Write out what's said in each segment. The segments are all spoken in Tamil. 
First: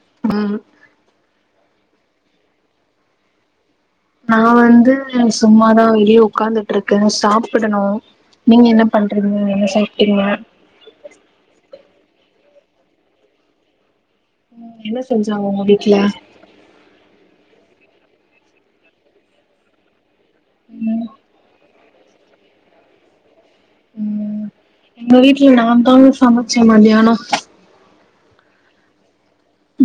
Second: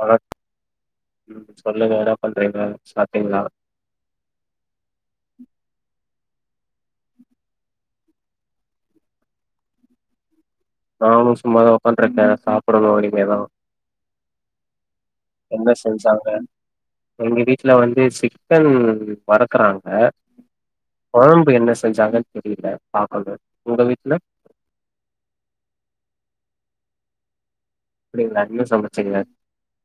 வணக் ம் [inaudible] சொல்லுங்க என்ன பண்றிங்க சாப்ட்டிங்களா நா வந்து சும்மாதா வெளிய உக்காந்துட்ருக்கே சாப்டணு நீங்க என்ன பண்றீங்க என்ன சாப்ட்டிங்க நானு சும்மாதா உக்காந்துட்ருக்கே சாப்டணு இனிமேதா ம் என்ன செஞ்சாங்க உங்க என்ன வீட்ல செஞ்சாங்க ரெமிடி வீட்ல வந்து சிக்கன் வறுக்குறாங்க ம் கொழம்பு என்ன செஞ்சாங்கன்னு தெரில பாக்கணும் உங்க வீட்ல ம் எங்க வீட்ல நாந்தா சமைச்சே மதியானோ அப்டிங்களா என்ன சமச்சிங்க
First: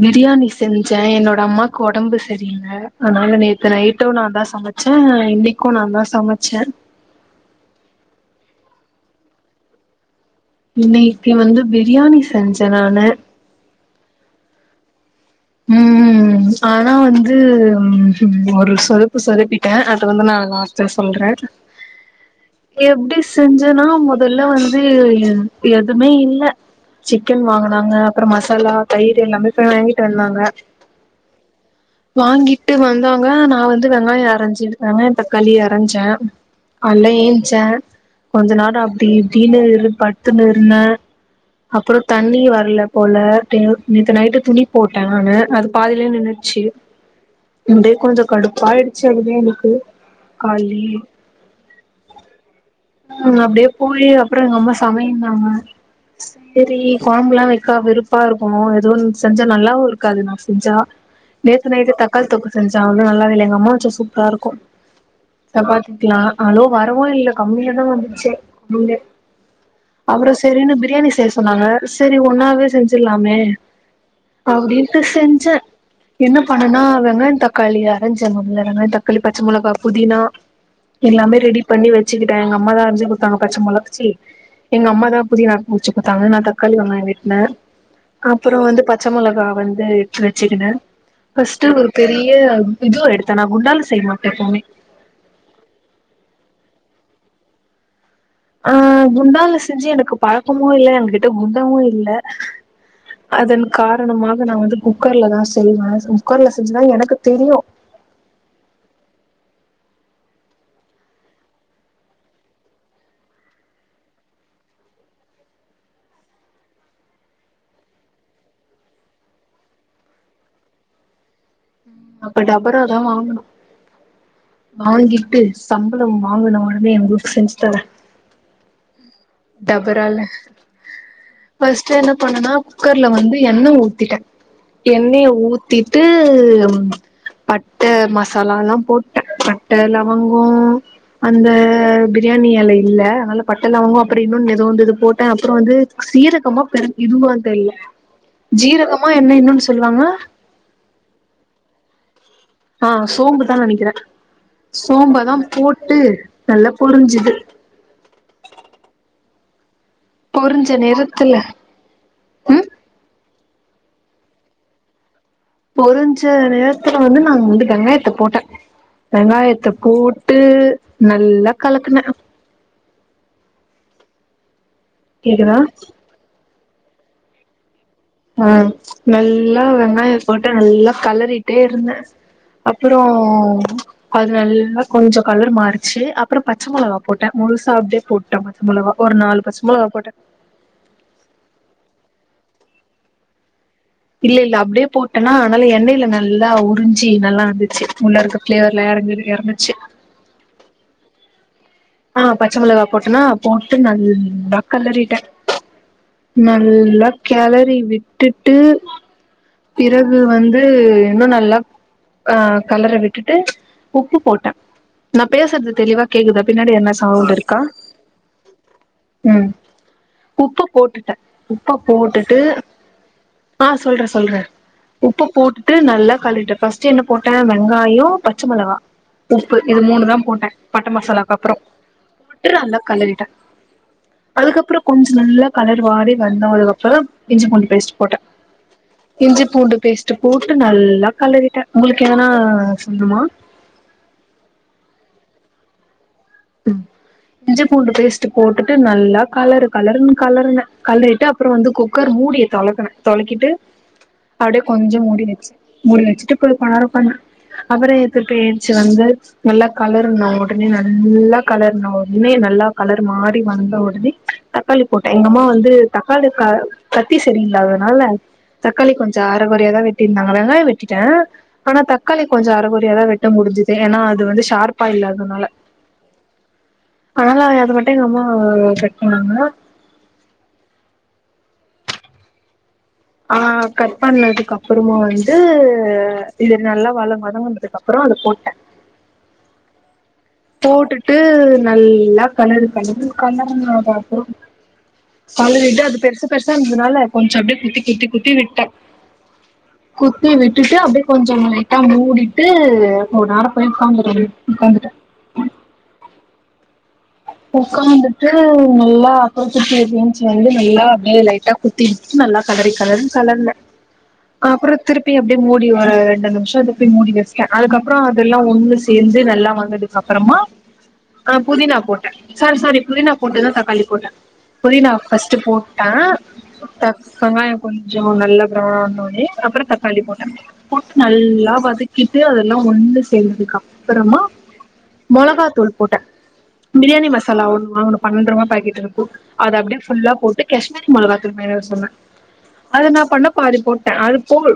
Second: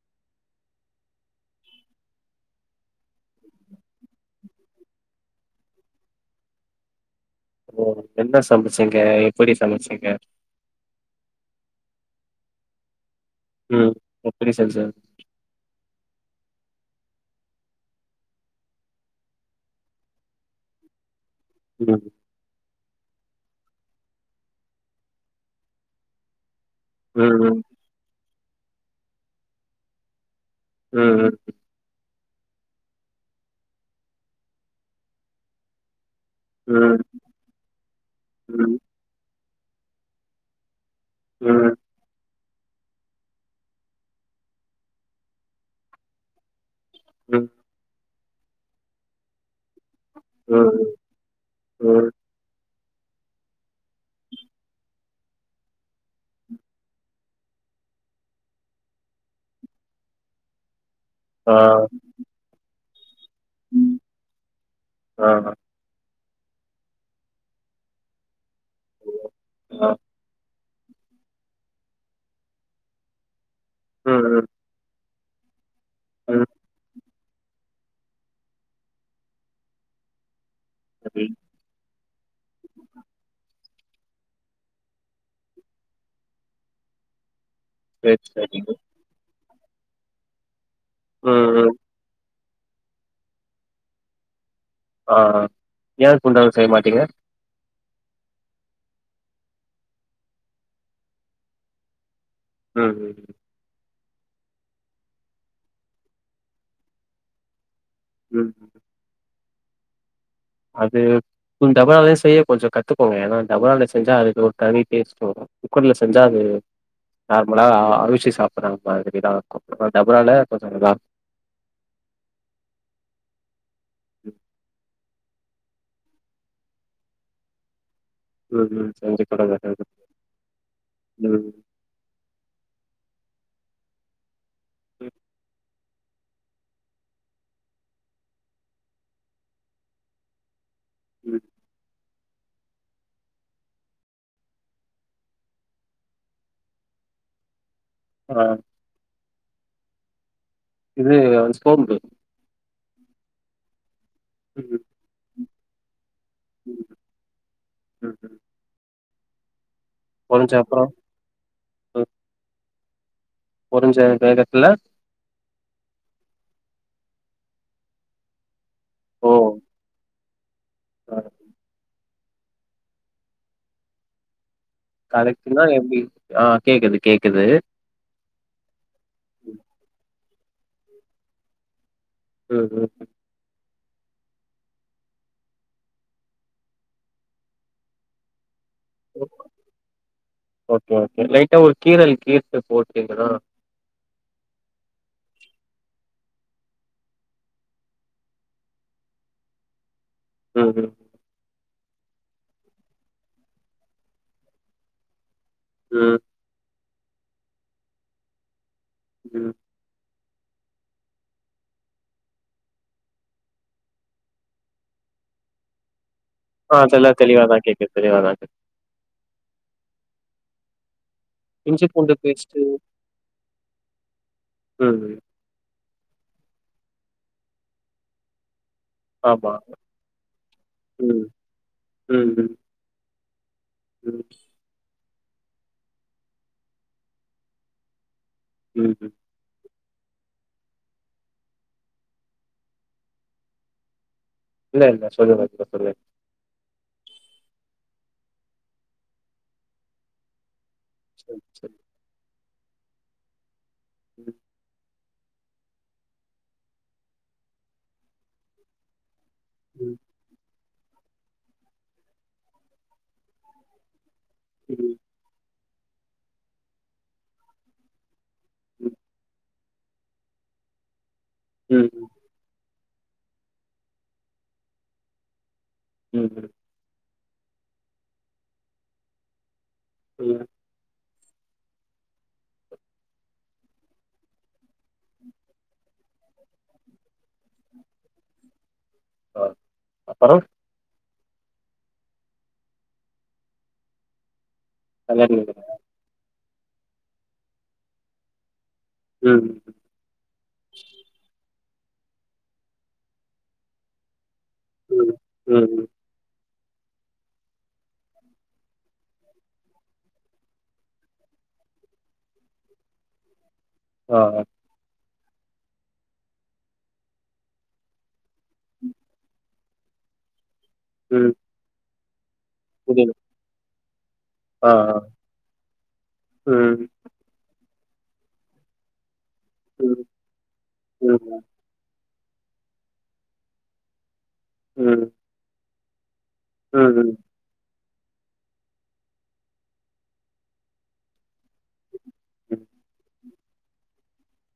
பிரியாணி செஞ்ச என்னோட அம்மாக்கு ஒடம்பு சரியில்ல அதனால நேத்து நைட்டு நா தா சமை ச்ச இன்னைக்கு நா தா சமச்ச ஓ என்ன சமைச்சிங்க எப்டி சமைச்சிங்க இன்னைக்கு வந்து பிரியாணி செஞ்ச நானு ம் எப்பிடி செஞ்ச உம்ம் ம் ஆனா வந்து ஒரு சொதப்பு சொதப்பிட்ட அது வந்து நா லாஸ்ட்ல சொல்ற உம் எப்டி செஞ்சன்னா மொதல்ல வந்து எதுமே இல்ல சிக்கன் ம் வாங்கனாங்க அப்பறோ மசாலா தயிர் எல்லாமே போய் வாங்கிட்டு வந்தாங்க ம் ம் வாங்கிட்டு வந்தாங்க நா வந்து வெங்காய அரஞ்ஜி வெங்காயோ தக்காளி அரஞ்ச ம் கால்ல ஏச்ச கொஞ்ச ம் நேரோ அப்டி இப்டீனு பட்துனு இருந்த ம் ம் அப்பறோ தண்ணி வரல போல தநவ்ச்ச் நேத்து நைட்டு துணிப் போட்ட நானு அது பாதிலே நின்னுடுச்சி ம் அப்டே கொஞ்சோ கடுப்பாயிடுச்சு அதுவே எனக்கு உம் கால்லயே உம் உம் அப்டே போயி அப்பறோ எங்க அம்மா சமைன்னாங்க சரி கொழம்புல்லா வைக்கா வெருப்பா இருக்குமோ எதோ ஒன் செஞ் நல்லாவு இருக்காது நா செஞ்சா ஆ நேத்து நைட் தக்காளி தொக்கு செஞ்சா அது நல்லாஞ் ல்ல எங்கம்மா வச்சா சூப்பரா இருக்கு ஆ சப்பாத்திக்கில்லா அளோ வரவு இல்ல கம்மியாதா வந்துச்சே மீனே ஆ அப்றோ சேரினு பிரியாணி செய்ய சொன்னாங்க சரி ஒன்னாவே செஞ்சிலாமே ம் ம் ட்டு செஞ்சே என்ன ம் பண்ணுனா வெங்காயந் தக் தக்காளி அரஞ்சகம்ல வெங்காய தக்காளி பச்ச மொளகா புதினா சரி எல்லாமே ரெடி பண்ணி வெச் வச்சுக்கிட்டே எங்க அம்மா தா அரிஞ்சி குடுத்தாங்க பச்ச மொளக் ச்சி எங்க அம்மா தா புதினா புடுச்சி குடுத்தாங்க நா தக்காளி வெங்காயோ வெட்டுனே செரி செரிங்க மொளகா வந்து எட்த்து வச்சுக்கினே ம், ஃபர்ஸ்ட் ம். ஒரு பெரிய யாகு இதுவு எடுத்தன்னா குண்டால செய்ய மாட்டே எப்போவுமே ஆ ஆ ஏ குண்டான்ல செய்ய மாட்டீங்க ஆ குண்டான்ல செஞ்சு எனக்கு பழக்கமு இல்ல எங்க கிட்ட குண்டாவு இல்ல ம், அதன் கார் ணமாக நா வந்து குக்கர்லதா செய்வே குக்கர்ல செஞ்சுதா எனக்கு தெரியு ம் அது குந் டபராலயையு செய்ய கொஞ்சோ கத்துக்கோங்க ஏன்னா டபரால செஞ்சா அதுக்கு ஒரு தனி டேஸ்ட்டு வரு குக்கர்ல செஞ்சா அது நார்மலா அருசி சாப்புறாங்க மாதிரிதா இருக்கூ டபரால கொஞ்ச நல்லாருக்கு அப்ப டபரா தா வாங்கனு வாங்கி ட்டு சம்பளம் வாங்குன ஒடனே எங்க ஊட்டுக்கு செஞ்சு தரே ம் ம் செஞ்சுக் டபரால ம், ஃபர்ஸ்ட் என்ன பண்ணனா குக்கர்ல வந்து எண்ண ஊத்திட்டே ம். எண்ணெய ஊத்திட்டு ம் பட்ட மசாலால்லா போட்டுடே பட்ட லவங்கோ ம். அந்த பிரியாணி எலை இல்ல அதுனால பட்ட லவங்கோ அப்பறோ இன்னொன்னு எதோ இருந்தது போட்டே அப்பறோ வந்து சீரகமா பெருஞ் இதுவா தெரியல ஆ ஜீரகமா என்ன இன்னோன்னு சொல்லுவாங்க இது அது சோம்பு ஆ சோம்புதா நெனக்கிறே ம், ம், சோம்பதா போட்டு நல்லா பொரிஞ்சுது ம், ம். பொரிஞ்ச பொருஞ்ச அப்புறம் நேரத்துல ம் பொருஞ்ச வேகத்துல பொருஞ்ச நேரத்துல வந்து நாங்க வந்து வெங்காயத்த போட்டே ஓ! வெங்காயத்த போட் டு அ நல்லா காலக்குனே கேக்குதா கலக்குன்னா எப்டி ஆ கேக்குது கேக்குது ஆ நல்லா வெங்காயோ போட்டு நல்லா கலறிட்டே இருந்தே ம், அப்பறோ அது நல்லா கொஞ்ச கலர் மாறுச்சு அப்பறோ பச்ச மொளகா போட்டே முழுசா அப்டியே போட்டே மொளகா ஒரு நாலு பச்ச மொளகா போட்டே ஓகே ஓகே லைட்டா ஒரு கீரல் கீ போட்டீங்களா இல்லைல்ல அப்டியே போட்டனா அனல்ல எண்ணெயில நல்லா உறிஞ்சு நல்லா இருந்துச்சு உள்ள இருக்க ப்ளேவர்ல எறங்குனு எறக்குச்சு ம் ம் ஆ பச்ச மொளகா போட்டனா போட்டு நல்ல கெலறிட்டே ம், நல்லா கெலரி விட்டுட்டு ம் அது வந்து இன்னு நல்லா ஆ கலர விட்டுட்டு உப்பு போட்டே நா பேஸ்ற்து தெளிவா கேக்குதா பின்னாடி ஆ என்ன அதெல்லாம் சவுண்ட் இருக்கா தெளிவாதான் கேக்குது தெளிவாதான் கேக்குது. ம் உப்பு போட்டுட் த உப்ப இஞ்சி பூண்டு போட்டுட்டு பேஸ்ட்டு ஆ சொல்றே சொல்றே ம் ம். உப்ப போட்டுட்டு நல்லா காலிட்ட ஃபர்ஸ்ட் என்ன போட்ட வெங்காயோ பச்ச மொளகா ஆமா. உப்பு இது மூணு தா போட்ட பட்ட மசாலா ம். அப்றோ ம், ம், [unintelligible] நல்லா கழுவிட்ட ம். அதுக்கப்றோ கொஞ்ச நல்லா கலர் வாடி வந்தோதக் அப்றோ இஞ்சி பூண்டு பேஸ்ட் போட்ட ம் ம். இஞ்சி பூண்டு பேஸ்ட் போட்டு நல்லா களறிட்ட உங்களுக்கு எதனா சொல்னுமா இல்ல இல்ல சொல்லுங்க சொல்லுங்க ம் இஞ்சி பூண்டு பேஸ்ட் போட்டுட்டு நல்லா கலரு கலருன்னு கலருன கலறிட்டு சரி அப்றோ வந்து சரி. குக்கர் மூடிய தொலக்குன தொலக்கிட்டு ம், அப்டியே கொஞ்ச மூ மூடியாச்சி மூடி வச்சிட்டு போய் பாருப்பா ன அப்ற எதிர்க்க ஏஞ்சி வந்து நல்லா ம், களர்ன ஒடனே நல்லா களர்ன ஒடனே நல்லா கலர் மாரி வந்த ஒடனே தக்காளி ம். போட்ட எங்கம்மா வந்து தக்காளி க கத்தி செரியில்லாததனால தக்காளி ம். கொஞ்ச அர கொறையாதா வெட்டிருந்தாங்க வெங்காய வெட்டிட்ட ஆனா ம் ம். தக்காளி கொஞ்ச அறகொறையா தா வெட்ட முடுஞ்சுது ஏன்னா அது வந்து ஷார்ப்பா இல்லாதனால ம் ம் அதனால அது மட்டு எங்க அம்மா கட் பண்ணாங்க ம் ஆ கட் பண்ணதுக்கு அப்றமா வந்து இது நல்லா வள வதங்குனதுக்கு அப்றோ அதுல போட்ட ஆ அப்புறம்? போட்டுட்டு நல்லா களரு களருன்னு கறரனு அத அப்றோ கெளறி விடுங்க. களறிட்டு அது பெருசு பெருசா இருந்ததுனால கொஞ்ச அப்டியே குத்தி குத்தி குத்தி விட்ட ம், குத்தி விட்டுட்டு அப்டியே கொஞ்சோ லைட்டா ட்டா மூடிட்டு கொஞ்ச நேர போய் உக்காந்துருந்த உக்காந்துட்ட ம் ம். ம் ம் உக்காந்துட்டு நல்லா அப்றோ திருப்பி என்சு வந்து நல்லா அப்டியே லைட்டா குத்தி நல்லா கலரி கலருனு கலர்ன ஆ ஆ. அப்ற திருப்பி ப்பி அப்டியே மூடி ஒரு ரெண்டு நிமிஷ திருப்பி மூடி வெச்ட அதுக்கப்ற அதெல்லா ஒன்னு சேந்து நல்லா வந்ததுக் அப் அப்றமா ம். ஆ புதினா போட்ட சாரி சாரி புதினா புரியுது. போட்டுதா தக்காளி போட்ட ஆ புதினா ஆ. ஃபர்ஸ்ட் போட்ட ம், தக் வெங்காயோ கொஞ்சோ நல்லா பிரெளனா வந்தவொட்னயே அப்ற தக்காளி ம், போட்ட போட்டு ம், நல்லா வதக்கி டுட்டு அதெல்லா ஒன்னு சேந்ததுக் அப்றமா ம், மொளகா தூள் போட்ட பிரியாணி ம், மசாலா ஒன்னு வாங்கணு பண்ணட்ரூவா பாக்கெட் இருக்கு அத அப்டியே ஃபுல்லா போட்டு காஷ்மீரி மொளாகா தூள் மேல சொன்ன ம். அத நா பண்ண பாதி போட்ட அது போல்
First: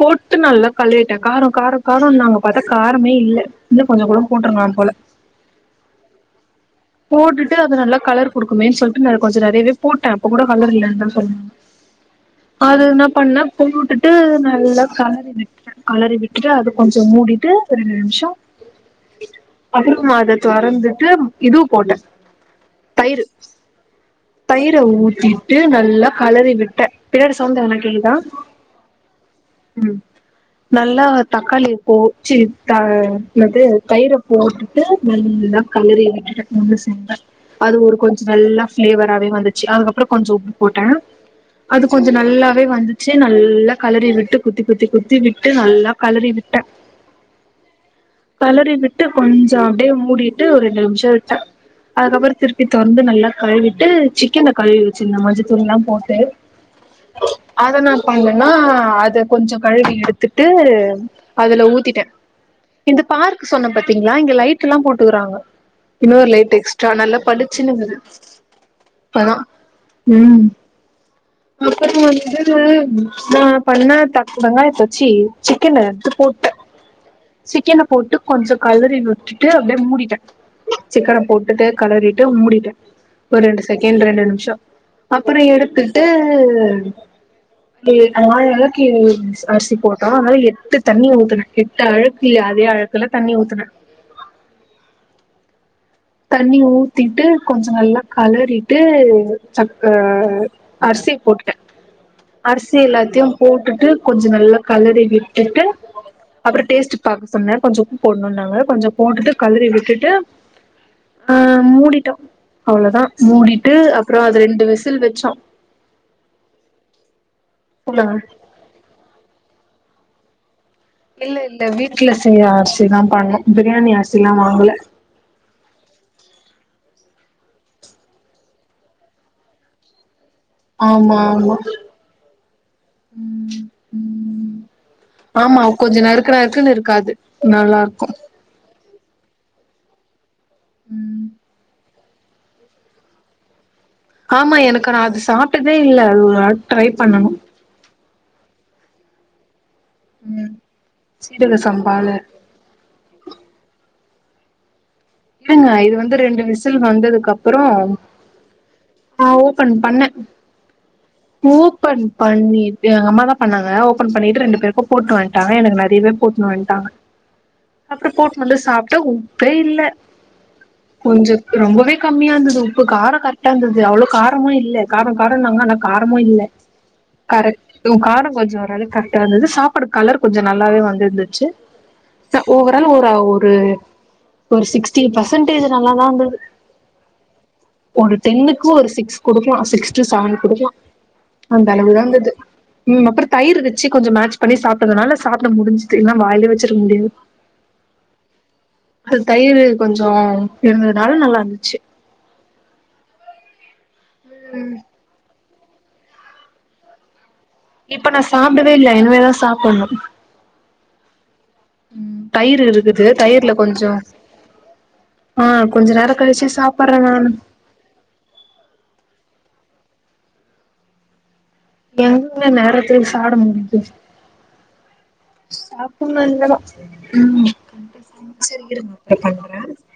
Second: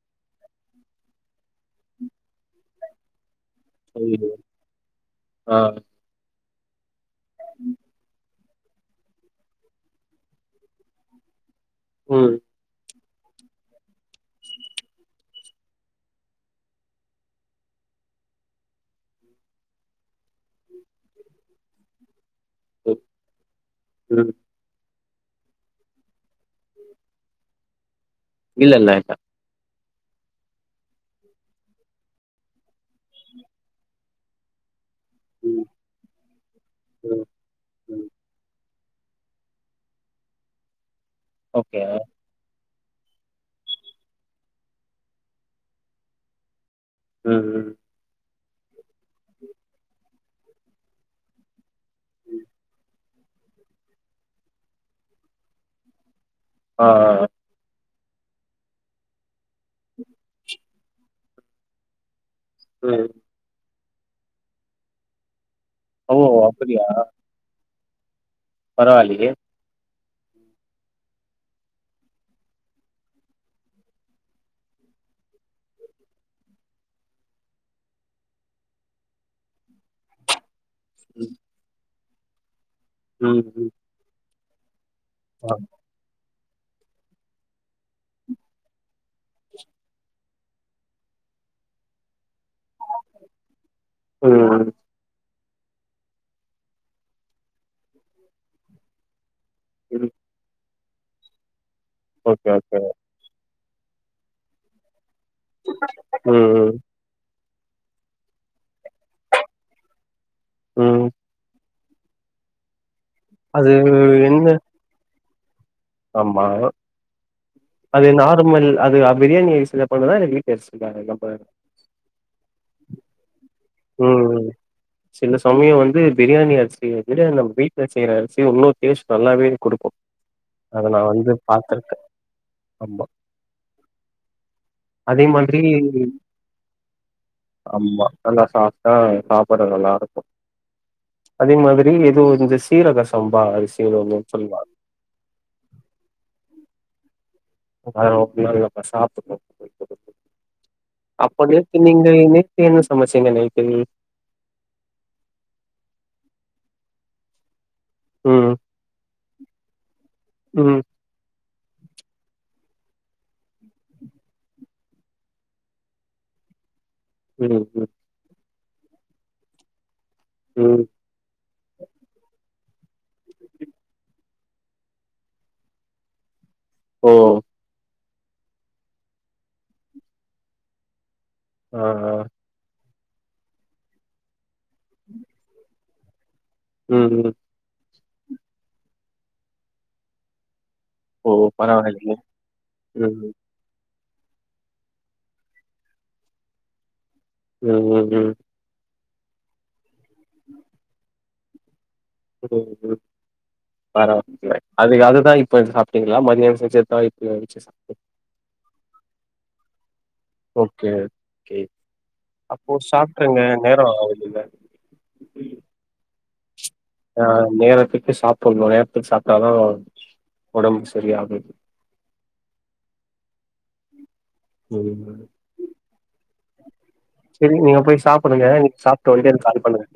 போட்டு நல்லா கலறிட்ட காரோ காரோ காரோ நாங்க பாத்தா காரமே இல்ல இன்னு கொஞ்சோ கூட ஐயயோ! போட்ருக்கலா போல ஆ. போட்டுட்டு அது நல்லா கலர் குடுக்குமேன் சொல்ட்டு நா கொஞ்சோ நறையவே போட்ட அப்பக் கூட கலர் இல்லன் தா சொல்வாங்க ம், அது என்ன பண்ண போட்டுட்டு நல்லா கலறி விட்டுட்ட கலறி விட்டுட்டு அது கொஞ்சோ மூடிட்டு ரெண்டு நிமிஷம் அப்றோம் அத தொறந்துட்டு இதுவும் போட்ட ம். தயிரு ம். தயிர ஊத்தி த்திட்டு நல்லா கலறி விட்ட பின்னாடி சவுன்ட் ‌ எதனா கேக்குதா இல்ல இல்ல லைட்டா ம் நல்லா தக்காளிய போ ச்சி த என்னது தயிர போட் டு நல்லா ம் கலறி விட்டுட ஒன்னு சேந்தா ம் அது ஒரு ம் கொஞ்ச நல்லா ஃப்ளேவராவே வந்துச்சு அதுக்கப்றோ கொஞ்ஜோ உப்பு போட்ட ஓகே அது கொஞ்ஜ நல்லாவே வந்துச் ச்சு நல்லா கலறி விட்டு குத்தி குத்தி குத்தி விட்டு நல்லா கலறி விட்ட ம் ம் கலறி விட்டு கொஞ்ஜோ அப்டியே மூடிட்டு ஒரு ரெண்டு நிமிஷ விட்ட அதுக்கப்ற திருப்பி தொறந்து நல்லா கழுவிட்டு சிக்கன கழுவி வச்சிருந்த மஞ்சத்தூள் எல்லாம் போட்டு ஆ ஆ. அத நா ப்பாங்கன்னா அத கொஞ்சம் கழுவி எடுத்துட்டு அதுல ஊத்திட்ட இது ம் பார்க்னு சொன்ன பாத்தீங்களா இங்க லைட் எல்லாம் போட்டுக்குறாங்க ஓ இன்னொரு லைட் எக்ஸ்ட்ரா நல்லா பளிச்சுனு பரவாலியே உம் அப்றோ வந்து நா பண்ண வெங்காய ச்சி சிக்கனு போட்ட சிக்கனை போட்டு கொஞ்ஜோ கலறி விட்டுட்டு அப்டியே மூடிட்ட சிக்கன ம் போட்டுட்டு கலறிட்டு மூடிட்ட ஒரு ம் ரெண்டு ம் செகண்ட் ரெண்டு நிமிஷோ அப்புறோ ஆ. எடுத்துட்டு நாலு ஆழாக்கு அரிசி போட்டோ அதனால எட்டு தண்ணிய ஊத்துன எட்டு ஆழாக்கு இல்ல அதே அழாக்குல தண்ணி ஊத்துன ம் தண்ணி ஊத்திட்டு கொஞ்ஜோ நல்லா கலறிட்டு சக்க ம் அரிசி போட்டுட்ட ஓகே அரிசி ஓகே எல்லாத்தையும் போட்டுட்டு கொஞ்ஜோ நல்லா கலறி விட் டு ம் அப்றோ ம் டேஸ்ட் பாக்க சொன்ன கொஞ்ஜோ உப்பு போடணும் நாங்க கொஞ்சம் போட்டுட்டு கலறி விட்டுட்டு ம் அ மூடிட்டோம் அவ்ளோ தான் அது மூடிட்டு அப்றோ அது என்ன ரெண்டு விசில் வச்சோம் ஆமா அது சொல்லுங்க நார்மல் அது பிரியாணி பண்ணதா இல்ல அரிசில நம்ம இல்ல இல்ல வீட்ல செய்ய அரிசி தான் பண்ணும் உம் சில சமயம் வந்து பிரியாணி அரிசி இத விட நம்ம வீட்ல செய்யிற அரிசி இன்னும் டேஸ்ட் நல்லாவே கொடுக்கும் அத நான் ஆமா வந்து ஆமா பாத்துருக்கேன் ரொம்ப ம் ம் அதே மாதிரி ஆமா கொஞ்சோ நறுக்கு நறுக்குன்னு இருக்காது நல்லா ஆமா இருக்கு நல்லா சா ஆ சாப்பாடு நல்லா இருக்கும் ம் அதே மாதிரி எதுவும் இந்த சீரக சம்பா ஒண்ணு ஆமா சொல்லுவாங்க எனக்கு நான் அது சாப்ட்டதே இல்ல அது ஒரு நாள் ட்ரை பண்ணணும் அதெல்லா ஓப்பன் ஆனதுக்கு அப்ரோ சாப்படனு போயிட்டு ம் சீரக அப்படியாக்கு சம்பால நீங்க நேத்து என்ன சமைச்சிங்க நைட்டு இல்லங்க இது வந்து ரெண்டு விசில் வந்ததுக்கு அப்றோ ம் ஆ ஓபன் பண்ண ம் ஓபன் பண்ணிட்டு எங்க அம்மா தான் பண்ணாங்க ஓபன் பண்ணிட்டு ரெண்டு பேருக்கும் போட்டு வந்டாங்க எனக்கு நறைய பேர் போட்டு வந்டாங்க ம் ம் அப்புறோ போட்டு வந்து சாப்ட்ட உப்பே இல்ல ம் கொஞ்சம் ரொம்பவே கம்மியா இருந்தது இப்ப காரோ கரெக்டா இருந்தது அவ்ளோ காரமும் இல்ல காரோ காரோ நாங்க ஆனா காரமும் இல்ல ஓ கரெக்ட் காரோ கொஞ்ஜோ ஓரளவு கரெக்டா வந்தது சாப்பாடு கலர் கொஞ்ஜோ நல்லாவே வந்துருந்தது ச்சு ஆ ஆ ஒ ஓவர ஆலா ஒரு ஒரு ஒரு சிக்ஸ்டி பர்சன்டேஜ் நல்லாதான் வந்தது உஹம் உம் ஒரு டென்னுக்கும் ஒரு சிக்ஸ் குடுக்கலாம் சிக்ஸ் டு செவன் குடுக்கலாம் ஓ அந்த அளவுதான் பரவாயில்லைங்க இந்தது உம் ம் அப்புறம் தயிர் வச்சு கொஞ்சம் மாட்ச் பண்ணி சாப்பிறதுனால சாப்பிட முடிஞ்சுது இல்லன்னா வாயில வச்சிர்க்க முடியாது ஹம் உம் உஹம் அது தயிர் கொஞ்சம் இருந்ததுனால நல்லா இருந்துச்சு ம் ம் பரவால்ல ம் அதுக்காக தான் இப்ப சாப்பிட்டீங்களா மதியம் [unintelligible] சாப்ட்டீங் இப்ப நான் சாப்பிடவே இல்லை இனிவேதான் சாப்பிடணும் சே உம் தயிர் இருக்குது தயிர்ல நேரோ கொஞ்சோம் ஆகுதுங்க ஆஹ் கொஞ்ச நேர கழிச்சு சாப் ஆஹ் நேரத்துக்கு சாப்பிடணும் நேரத்துக்கு சாப்பிட்டாதான் உடம்பு சரியாகும் எங்கங்க நேரத்துக் சாப்ட முடியுது ம் சாப்பிடணு இனிமே தா சரி நீங்க போய் சாப்பிடுங்க நீங்க இருங்க சாப்பிட்டு அப்றோ வந்து எனக்கு பண்றே கால் பண்ணுங்க